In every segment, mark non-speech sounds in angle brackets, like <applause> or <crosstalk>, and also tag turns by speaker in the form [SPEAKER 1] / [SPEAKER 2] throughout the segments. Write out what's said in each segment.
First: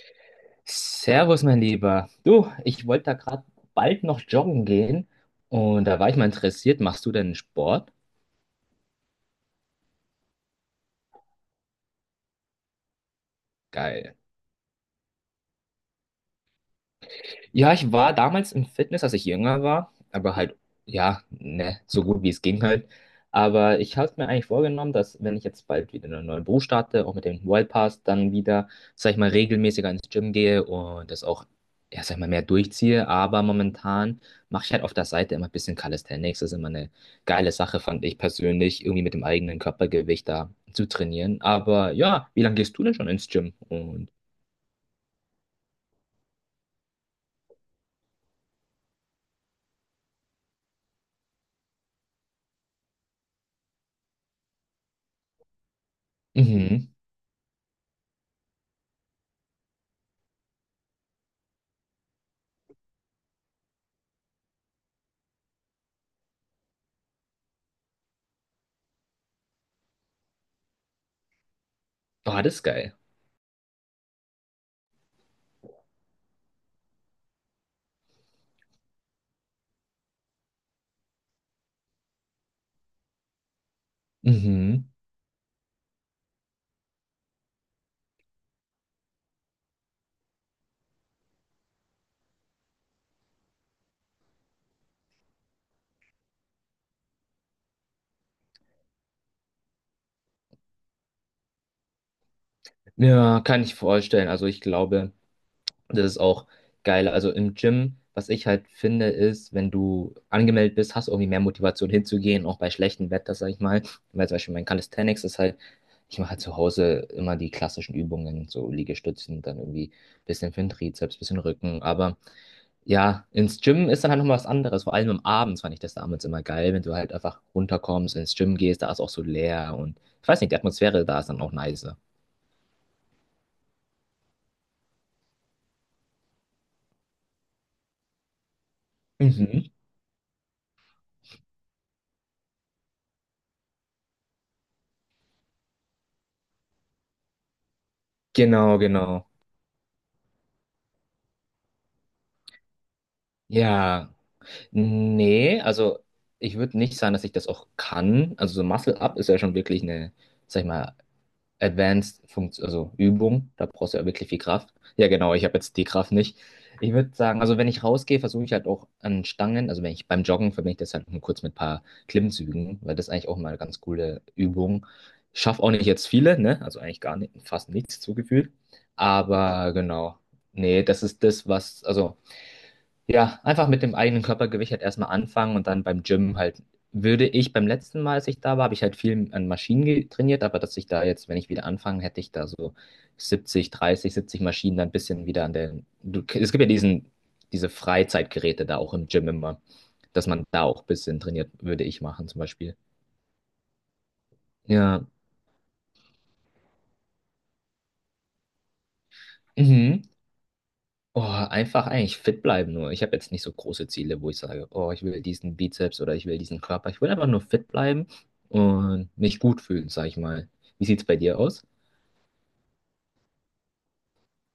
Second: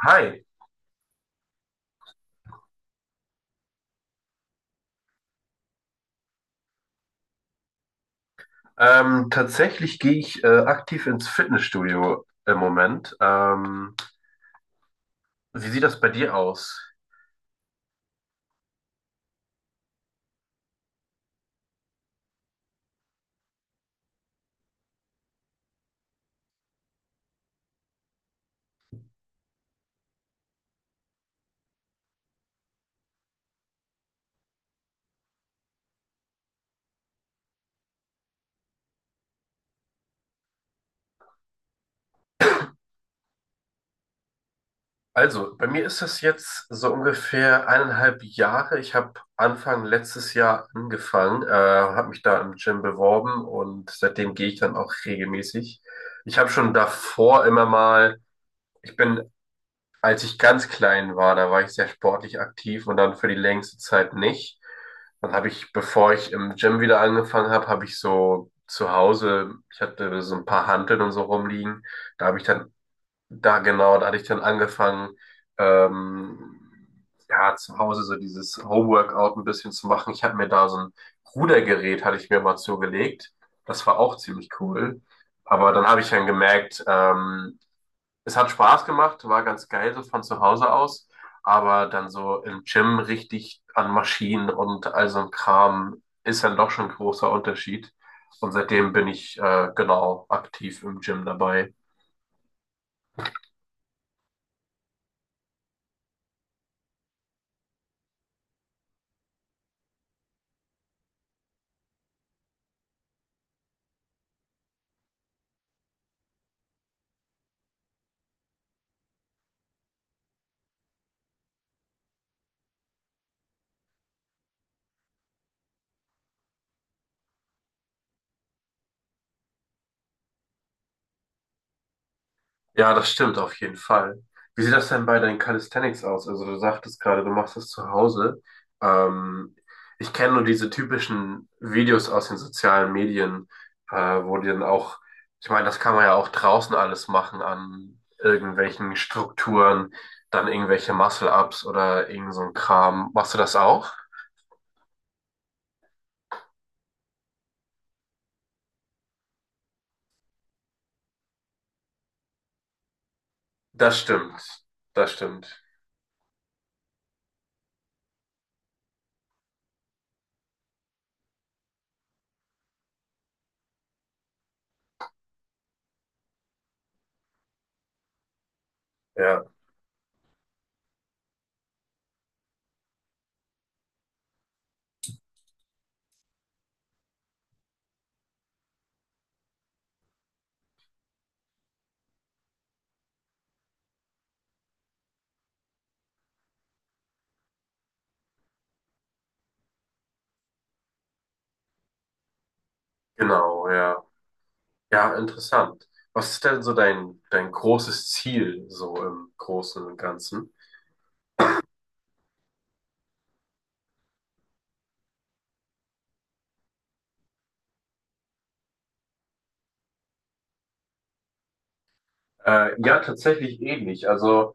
[SPEAKER 1] Hi,
[SPEAKER 2] Servus, mein Lieber. Du, ich wollte da gerade bald noch joggen gehen und da war ich mal interessiert. Machst du denn Sport?
[SPEAKER 1] tatsächlich gehe ich aktiv ins Fitnessstudio im Moment. Ähm,
[SPEAKER 2] Geil.
[SPEAKER 1] wie sieht das bei dir aus?
[SPEAKER 2] Ja, ich war damals im Fitness, als ich jünger war, aber halt, ja, ne, so gut wie es ging halt. Aber ich habe mir eigentlich vorgenommen, dass wenn ich jetzt bald wieder einen neuen Beruf starte, auch mit dem Wild Pass, dann wieder, sag ich mal, regelmäßiger ins Gym gehe und das auch, ja, sag ich mal, mehr durchziehe. Aber momentan mache ich halt auf der Seite immer ein bisschen Calisthenics. Das ist immer eine geile Sache, fand ich persönlich, irgendwie mit dem eigenen Körpergewicht da zu trainieren. Aber ja, wie lange gehst du denn schon ins Gym? Und,
[SPEAKER 1] Also, bei mir ist das jetzt so ungefähr 1,5 Jahre. Ich habe Anfang letztes Jahr angefangen, habe mich da im Gym beworben und seitdem gehe ich dann auch regelmäßig. Ich habe schon
[SPEAKER 2] mhm,
[SPEAKER 1] davor immer mal, ich bin Als ich ganz klein war, da war ich sehr sportlich aktiv und dann für die längste Zeit nicht. Dann habe ich, bevor ich im Gym wieder angefangen habe, habe ich so zu Hause, ich hatte so ein paar Hanteln und so rumliegen. Da habe
[SPEAKER 2] oh,
[SPEAKER 1] ich
[SPEAKER 2] das ist
[SPEAKER 1] dann,
[SPEAKER 2] geil.
[SPEAKER 1] da genau, da hatte ich dann angefangen, ähm, ja, zu Hause so dieses Homeworkout ein bisschen zu machen. Ich habe mir da so ein Rudergerät, hatte ich mir mal zugelegt. Das war auch ziemlich
[SPEAKER 2] Mhm.
[SPEAKER 1] cool. Aber dann habe ich dann gemerkt, es hat Spaß gemacht, war ganz geil so von zu Hause aus, aber dann so im Gym richtig an Maschinen und all so ein Kram ist dann doch schon ein großer Unterschied. Und seitdem bin ich genau aktiv im Gym dabei.
[SPEAKER 2] Ja, kann ich vorstellen. Also ich glaube, das ist auch geil. Also im Gym, was ich halt finde, ist, wenn du angemeldet bist, hast du irgendwie mehr Motivation hinzugehen, auch bei schlechtem Wetter, sag ich mal. Weil zum Beispiel mein Calisthenics ist halt, ich mache halt zu Hause immer die klassischen Übungen, so Liegestützen, dann irgendwie ein bisschen für den Trizeps, bisschen Rücken. Aber ja, ins Gym ist dann halt nochmal was anderes. Vor allem am Abend fand ich das damals immer geil, wenn du halt einfach runterkommst, ins Gym gehst, da ist auch so leer und ich weiß nicht, die Atmosphäre da ist dann auch nicer.
[SPEAKER 1] Ja, das stimmt auf jeden Fall. Wie sieht das denn bei deinen Calisthenics aus? Also du sagtest gerade, du machst das zu Hause. Ähm,
[SPEAKER 2] Mhm.
[SPEAKER 1] ich kenne nur diese typischen Videos aus den sozialen Medien, äh, wo die dann auch, ich meine, das kann man ja auch draußen alles machen an
[SPEAKER 2] Genau,
[SPEAKER 1] irgendwelchen
[SPEAKER 2] genau.
[SPEAKER 1] Strukturen, dann irgendwelche Muscle-Ups oder irgend so ein Kram. Machst du das auch?
[SPEAKER 2] Ja, nee, also ich würde nicht sagen, dass ich das auch kann. Also so Muscle Up ist ja schon wirklich eine, sag ich mal, Advanced Funktion, also Übung. Da brauchst du
[SPEAKER 1] Das
[SPEAKER 2] ja wirklich viel
[SPEAKER 1] stimmt.
[SPEAKER 2] Kraft. Ja,
[SPEAKER 1] Das
[SPEAKER 2] genau, ich habe
[SPEAKER 1] stimmt.
[SPEAKER 2] jetzt die Kraft nicht. Ich würde sagen, also wenn ich rausgehe, versuche ich halt auch an Stangen, also wenn ich beim Joggen verbinde ich das halt nur kurz mit ein paar Klimmzügen, weil das ist eigentlich auch mal eine ganz coole Übung. Schaff auch nicht jetzt viele, ne? Also eigentlich gar nicht, fast nichts zugefügt.
[SPEAKER 1] Ja,
[SPEAKER 2] Aber genau. Nee, das ist das, was, also. Ja, einfach mit dem eigenen Körpergewicht halt erstmal anfangen und dann beim Gym halt, würde ich beim letzten Mal, als ich da war, habe ich halt viel an Maschinen trainiert, aber dass ich da jetzt, wenn ich wieder anfange, hätte ich da so 70, 30, 70 Maschinen dann ein bisschen wieder an der. Du, es gibt ja diese Freizeitgeräte da auch im Gym immer, dass man da auch ein bisschen trainiert, würde ich machen zum Beispiel.
[SPEAKER 1] genau, ja.
[SPEAKER 2] Ja.
[SPEAKER 1] Ja, interessant. Was ist denn so dein großes Ziel so im Großen und
[SPEAKER 2] Mhm.
[SPEAKER 1] Ganzen?
[SPEAKER 2] Oh, einfach eigentlich fit bleiben nur. Ich habe jetzt nicht so große Ziele, wo ich sage, oh, ich will diesen Bizeps oder ich will diesen Körper. Ich will einfach nur fit bleiben und mich gut fühlen, sag ich mal. Wie sieht's bei dir aus?
[SPEAKER 1] Ja, tatsächlich ähnlich. Also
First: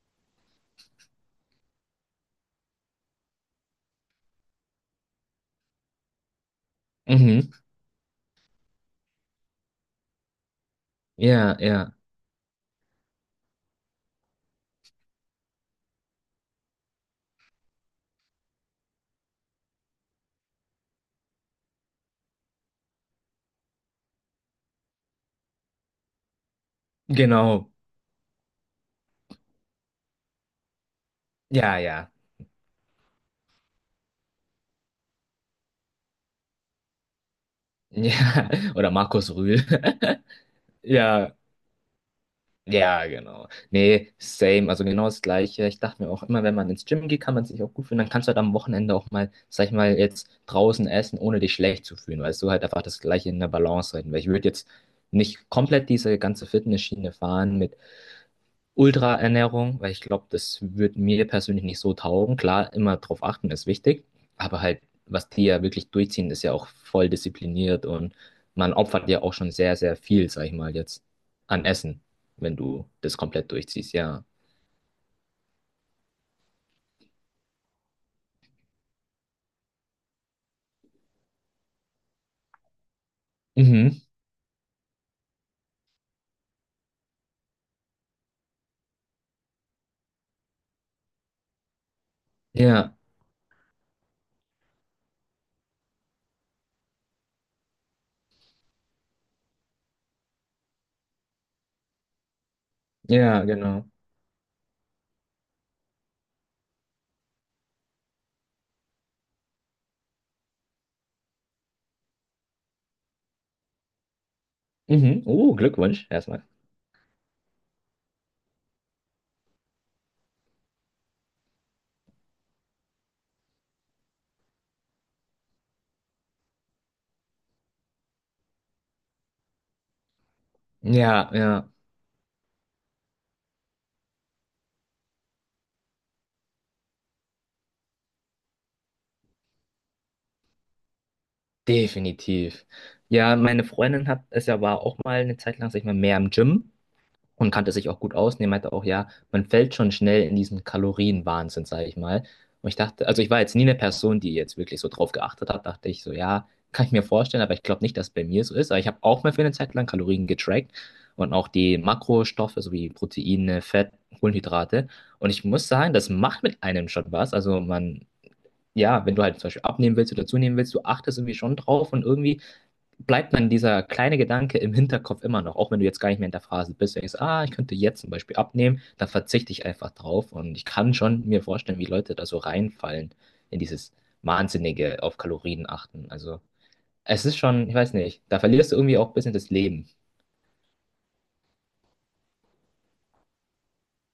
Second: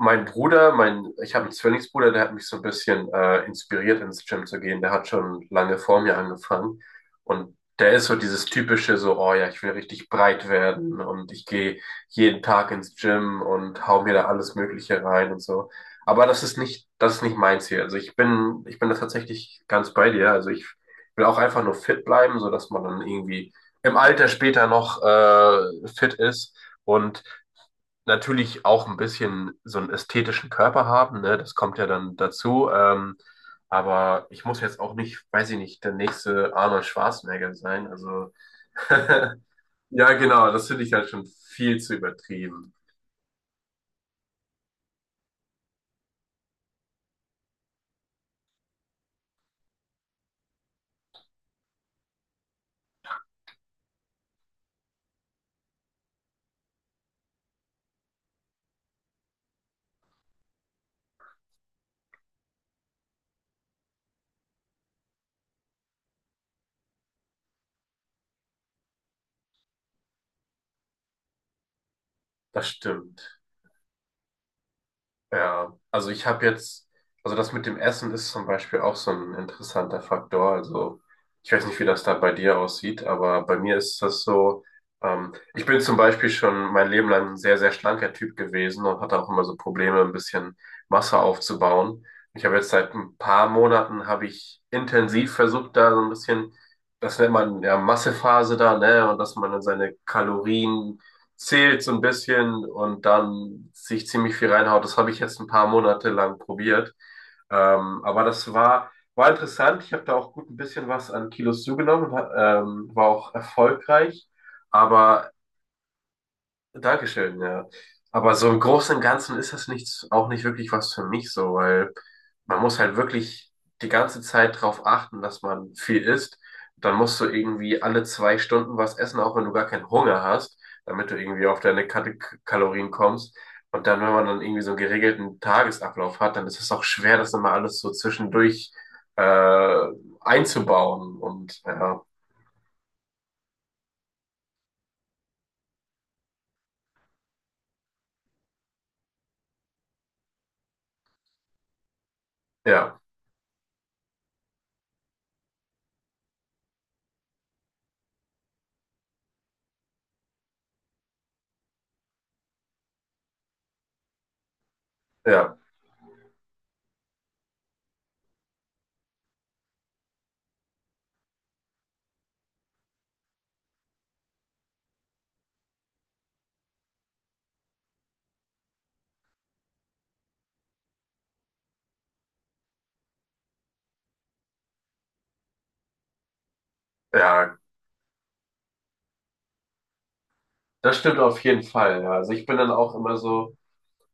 [SPEAKER 1] mein Bruder, ich habe einen Zwillingsbruder, der hat mich so ein bisschen inspiriert, ins Gym zu gehen. Der hat schon lange vor mir angefangen.
[SPEAKER 2] Mhm.
[SPEAKER 1] Und der ist so dieses typische, so, oh ja, ich will richtig breit werden und ich
[SPEAKER 2] Ja,
[SPEAKER 1] gehe
[SPEAKER 2] ja.
[SPEAKER 1] jeden Tag ins Gym und hau mir da alles Mögliche rein und so. Aber das ist nicht mein Ziel. Also ich bin da tatsächlich ganz bei dir. Also ich will auch einfach nur fit bleiben, so dass man dann irgendwie im Alter später noch fit ist. Und
[SPEAKER 2] Genau.
[SPEAKER 1] natürlich auch ein bisschen so einen ästhetischen Körper haben, ne? Das
[SPEAKER 2] Ja,
[SPEAKER 1] kommt ja
[SPEAKER 2] ja.
[SPEAKER 1] dann dazu. Aber ich muss jetzt auch nicht, weiß ich nicht, der nächste Arnold Schwarzenegger sein. Also
[SPEAKER 2] Ja. <laughs> Oder Markus
[SPEAKER 1] <laughs>
[SPEAKER 2] Rühl.
[SPEAKER 1] ja, genau,
[SPEAKER 2] <laughs>
[SPEAKER 1] das finde ich halt schon
[SPEAKER 2] Ja,
[SPEAKER 1] viel zu übertrieben.
[SPEAKER 2] ja, genau. Nee, same, also genau das Gleiche. Ich dachte mir auch immer, wenn man ins Gym geht, kann man sich auch gut fühlen. Dann kannst du halt am Wochenende auch mal, sag ich mal, jetzt draußen essen, ohne dich schlecht zu fühlen, weil du halt einfach das Gleiche in der Balance halten. Weil ich würde jetzt nicht komplett diese ganze Fitnessschiene fahren mit Ultraernährung, weil ich glaube, das wird mir persönlich nicht so taugen. Klar, immer drauf achten ist wichtig, aber halt, was die ja wirklich durchziehen, ist ja auch voll diszipliniert und man opfert ja auch schon sehr, sehr viel, sag ich mal jetzt, an Essen, wenn
[SPEAKER 1] Das
[SPEAKER 2] du das
[SPEAKER 1] stimmt.
[SPEAKER 2] komplett durchziehst, ja.
[SPEAKER 1] Ja, also also das mit dem Essen ist zum Beispiel auch so ein interessanter Faktor. Also ich weiß nicht, wie das da bei dir aussieht, aber bei mir
[SPEAKER 2] Mhm.
[SPEAKER 1] ist das so, ich bin zum Beispiel schon mein Leben lang ein sehr, sehr schlanker Typ gewesen und hatte auch immer so Probleme, ein bisschen Masse aufzubauen. Ich habe jetzt seit
[SPEAKER 2] Ja,
[SPEAKER 1] ein paar Monaten, habe ich intensiv versucht, da so ein bisschen, das nennt man ja Massephase da, ne, und dass man dann seine Kalorien zählt so ein bisschen und
[SPEAKER 2] ja,
[SPEAKER 1] dann
[SPEAKER 2] genau.
[SPEAKER 1] sich ziemlich viel reinhaut. Das habe ich jetzt ein paar Monate lang probiert. Aber das war interessant. Ich habe da auch gut ein bisschen was an Kilos zugenommen, war auch erfolgreich.
[SPEAKER 2] Mhm.
[SPEAKER 1] Aber
[SPEAKER 2] Oh, Glückwunsch erstmal.
[SPEAKER 1] Dankeschön, ja. Aber so im Großen und Ganzen ist das nichts, auch nicht wirklich was für mich so, weil man muss halt wirklich die ganze Zeit drauf achten, dass man viel isst. Dann musst du irgendwie alle 2 Stunden was essen, auch wenn du gar keinen Hunger hast, damit du
[SPEAKER 2] Ja,
[SPEAKER 1] irgendwie auf
[SPEAKER 2] ja,
[SPEAKER 1] deine Kalorien kommst. Und dann, wenn man dann irgendwie so einen geregelten Tagesablauf hat, dann ist es auch schwer, das immer alles so zwischendurch äh, einzubauen. Und ja,
[SPEAKER 2] definitiv. Ja, meine Freundin hat es ja war auch mal eine Zeit lang, sag ich mal, mehr im Gym. Und kannte sich auch gut aus. Und er meinte auch, ja, man fällt schon schnell in diesen Kalorienwahnsinn, sage ich mal. Und ich
[SPEAKER 1] ja,
[SPEAKER 2] dachte, also ich war jetzt nie eine Person, die jetzt wirklich so drauf geachtet hat, dachte ich so, ja, kann ich mir vorstellen, aber ich glaube nicht, dass es bei mir so ist. Aber ich habe auch mal für eine Zeit lang Kalorien getrackt und auch die Makrostoffe sowie Proteine, Fett, Kohlenhydrate. Und ich
[SPEAKER 1] ja,
[SPEAKER 2] muss sagen, das macht mit einem schon was. Also man, ja, wenn du halt zum Beispiel abnehmen willst oder zunehmen willst, du achtest irgendwie schon drauf und irgendwie bleibt dann dieser kleine Gedanke im Hinterkopf immer noch, auch wenn du jetzt gar nicht mehr in der Phase bist. Wenn du denkst, ah, ich könnte jetzt zum Beispiel abnehmen, dann verzichte ich einfach drauf. Und ich kann schon mir vorstellen, wie Leute da so reinfallen in dieses wahnsinnige auf Kalorien achten. Also es ist
[SPEAKER 1] ja,
[SPEAKER 2] schon, ich weiß nicht, da verlierst du irgendwie auch ein bisschen das Leben.
[SPEAKER 1] das stimmt auf jeden Fall. Ja. Also ich bin dann auch immer so.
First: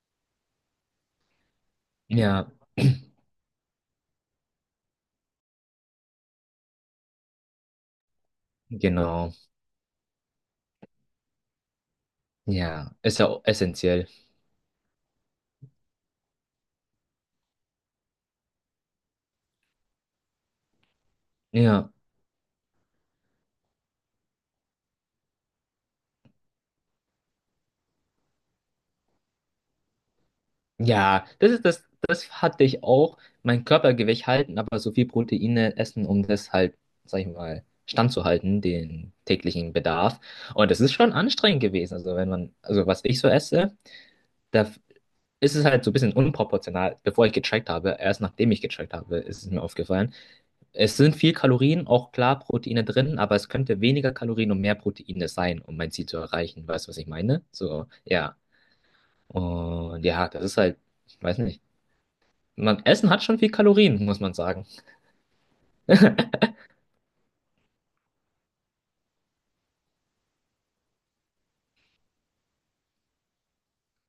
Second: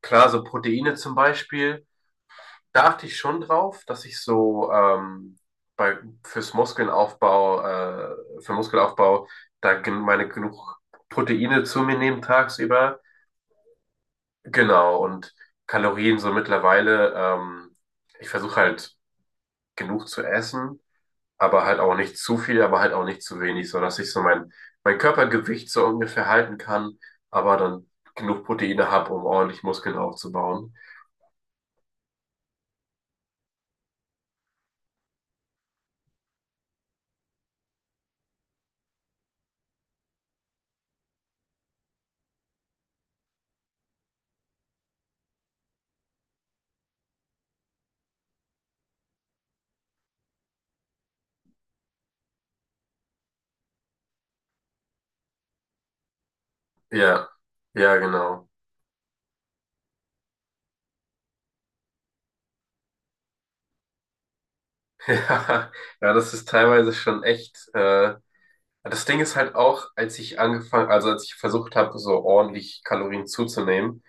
[SPEAKER 1] Klar, so Proteine zum Beispiel,
[SPEAKER 2] Ja,
[SPEAKER 1] da achte ich schon drauf, dass ich so bei, fürs Muskelaufbau, äh, für Muskelaufbau,
[SPEAKER 2] genau.
[SPEAKER 1] da gen meine genug Proteine zu mir nehme
[SPEAKER 2] Ja,
[SPEAKER 1] tagsüber.
[SPEAKER 2] ist ja auch essentiell.
[SPEAKER 1] Genau, und Kalorien so mittlerweile, ich versuche halt genug zu essen, aber halt
[SPEAKER 2] Ja.
[SPEAKER 1] auch nicht zu viel, aber halt auch nicht zu wenig, so dass ich so mein Körpergewicht so ungefähr halten kann, aber dann genug Proteine habe, um ordentlich Muskeln aufzubauen.
[SPEAKER 2] Ja, das hatte ich auch. Mein Körpergewicht halten, aber so viel Proteine essen, um das halt, sag ich mal, standzuhalten, den täglichen Bedarf. Und das ist schon anstrengend gewesen. Also wenn man, also was ich so esse, da ist es halt so ein bisschen unproportional, bevor ich gecheckt habe, erst nachdem ich gecheckt habe, ist es mir aufgefallen. Es sind viel Kalorien, auch klar Proteine drin, aber es könnte weniger Kalorien und mehr Proteine sein, um mein Ziel zu erreichen. Weißt du, was ich
[SPEAKER 1] Ja,
[SPEAKER 2] meine? So,
[SPEAKER 1] ja,
[SPEAKER 2] ja.
[SPEAKER 1] genau.
[SPEAKER 2] Und ja, das ist halt, ich weiß nicht. Man, Essen hat schon viel Kalorien, muss man sagen.
[SPEAKER 1] <laughs> Ja, ja, das ist teilweise schon echt. Das Ding ist halt auch, als ich angefangen, also als ich versucht habe, so ordentlich Kalorien zuzunehmen,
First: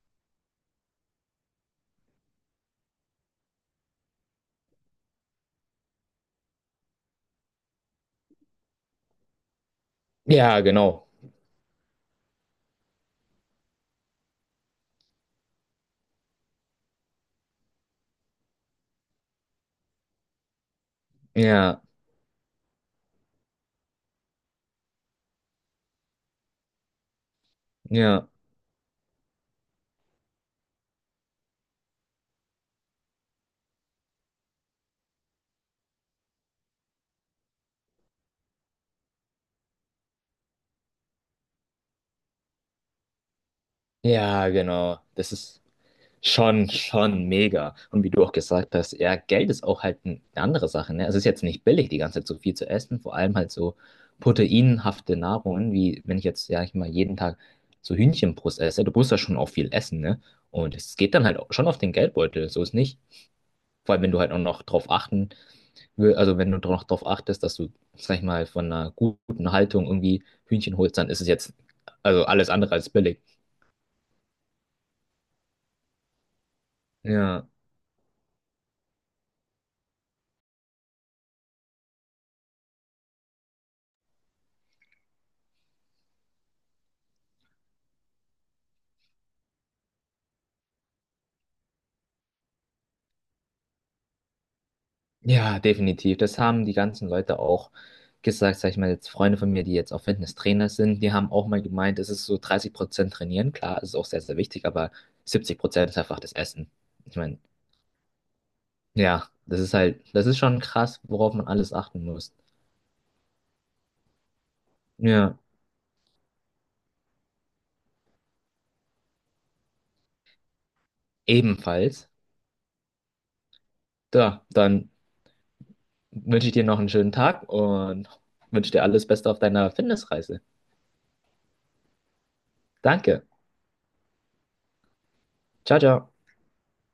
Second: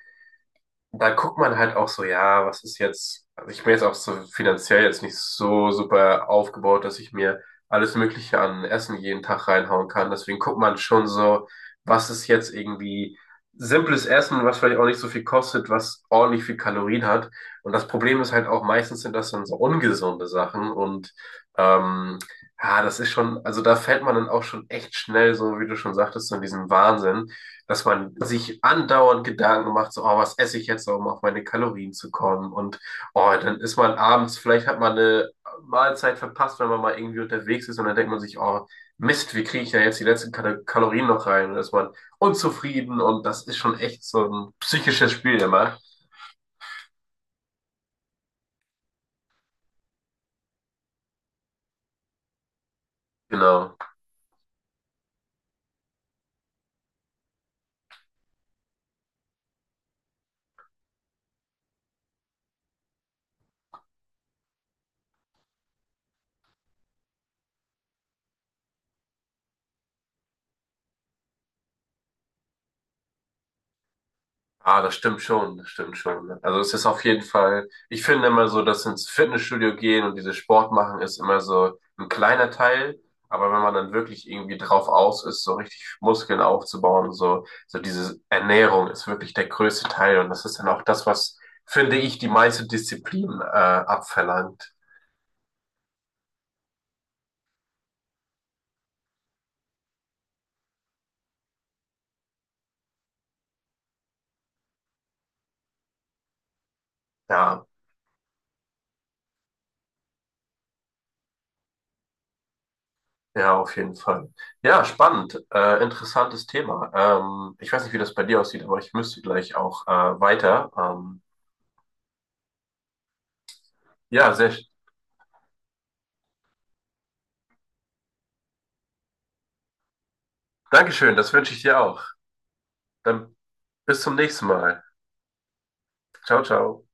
[SPEAKER 1] da guckt man halt auch so, ja, was ist jetzt, also ich bin jetzt auch so finanziell jetzt nicht so super aufgebaut, dass ich mir alles Mögliche an Essen jeden Tag reinhauen kann. Deswegen guckt
[SPEAKER 2] Ja,
[SPEAKER 1] man
[SPEAKER 2] genau.
[SPEAKER 1] schon so, was ist jetzt irgendwie simples Essen, was vielleicht auch nicht so viel kostet, was ordentlich viel Kalorien hat. Und das Problem ist halt auch, meistens sind das dann so ungesunde Sachen und
[SPEAKER 2] Ja,
[SPEAKER 1] ähm, ja, das ist schon, also da fällt man dann auch schon echt schnell, so wie du schon sagtest, so in diesen Wahnsinn, dass man
[SPEAKER 2] ja,
[SPEAKER 1] sich andauernd Gedanken macht, so, oh, was esse ich jetzt, um auf meine Kalorien zu kommen? Und oh, dann ist man abends, vielleicht hat man eine Mahlzeit verpasst, wenn man mal irgendwie unterwegs ist und dann denkt man sich, oh, Mist, wie kriege ich da jetzt die letzten Kalorien noch rein? Und dann ist man unzufrieden und das ist schon echt so
[SPEAKER 2] ja,
[SPEAKER 1] ein
[SPEAKER 2] genau.
[SPEAKER 1] psychisches
[SPEAKER 2] Das
[SPEAKER 1] Spiel
[SPEAKER 2] ist
[SPEAKER 1] immer.
[SPEAKER 2] schon, schon mega. Und wie du auch gesagt hast, ja, Geld ist auch halt eine andere Sache, ne? Es ist jetzt nicht billig, die ganze Zeit so viel zu essen, vor allem halt so
[SPEAKER 1] Genau.
[SPEAKER 2] proteinhafte Nahrungen, wie wenn ich jetzt, ja, ich mal jeden Tag so Hühnchenbrust esse, du musst ja schon auch viel essen, ne? Und es geht dann halt auch schon auf den Geldbeutel, so ist nicht. Vor allem, wenn du halt auch noch drauf achten will, also wenn du noch drauf achtest, dass du, sag ich mal, von einer guten Haltung irgendwie Hühnchen holst, dann ist es jetzt also alles andere als billig.
[SPEAKER 1] Ah, das stimmt schon, das stimmt schon. Also es ist auf jeden
[SPEAKER 2] Ja,
[SPEAKER 1] Fall, ich finde immer so, dass ins Fitnessstudio gehen und dieses Sport machen ist immer so ein kleiner Teil, aber wenn man dann wirklich irgendwie drauf aus ist, so richtig Muskeln aufzubauen und so, so diese Ernährung ist wirklich der größte Teil und das ist dann auch das, was, finde ich, die meiste Disziplin abverlangt.
[SPEAKER 2] ja, definitiv. Das haben die ganzen Leute auch gesagt, sag ich mal, jetzt Freunde von mir, die jetzt auch Fitnesstrainer sind, die haben auch mal gemeint, es ist so 30% trainieren, klar, es ist auch sehr, sehr wichtig, aber 70% ist einfach das Essen. Ich meine,
[SPEAKER 1] Ja,
[SPEAKER 2] ja, das ist halt, das ist schon krass, worauf man alles achten muss.
[SPEAKER 1] ja, auf jeden Fall. Ja,
[SPEAKER 2] Ja,
[SPEAKER 1] spannend, interessantes Thema. Ich weiß nicht, wie das bei dir aussieht, aber ich müsste gleich auch weiter. Ähm,
[SPEAKER 2] ebenfalls.
[SPEAKER 1] ja,
[SPEAKER 2] Da,
[SPEAKER 1] sehr,
[SPEAKER 2] dann wünsche ich dir noch einen schönen Tag und wünsche dir alles Beste auf deiner Fitnessreise.
[SPEAKER 1] Dankeschön, das wünsche ich dir auch.
[SPEAKER 2] Danke.
[SPEAKER 1] Dann bis zum nächsten Mal.
[SPEAKER 2] Ciao, ciao.
[SPEAKER 1] Ciao, ciao.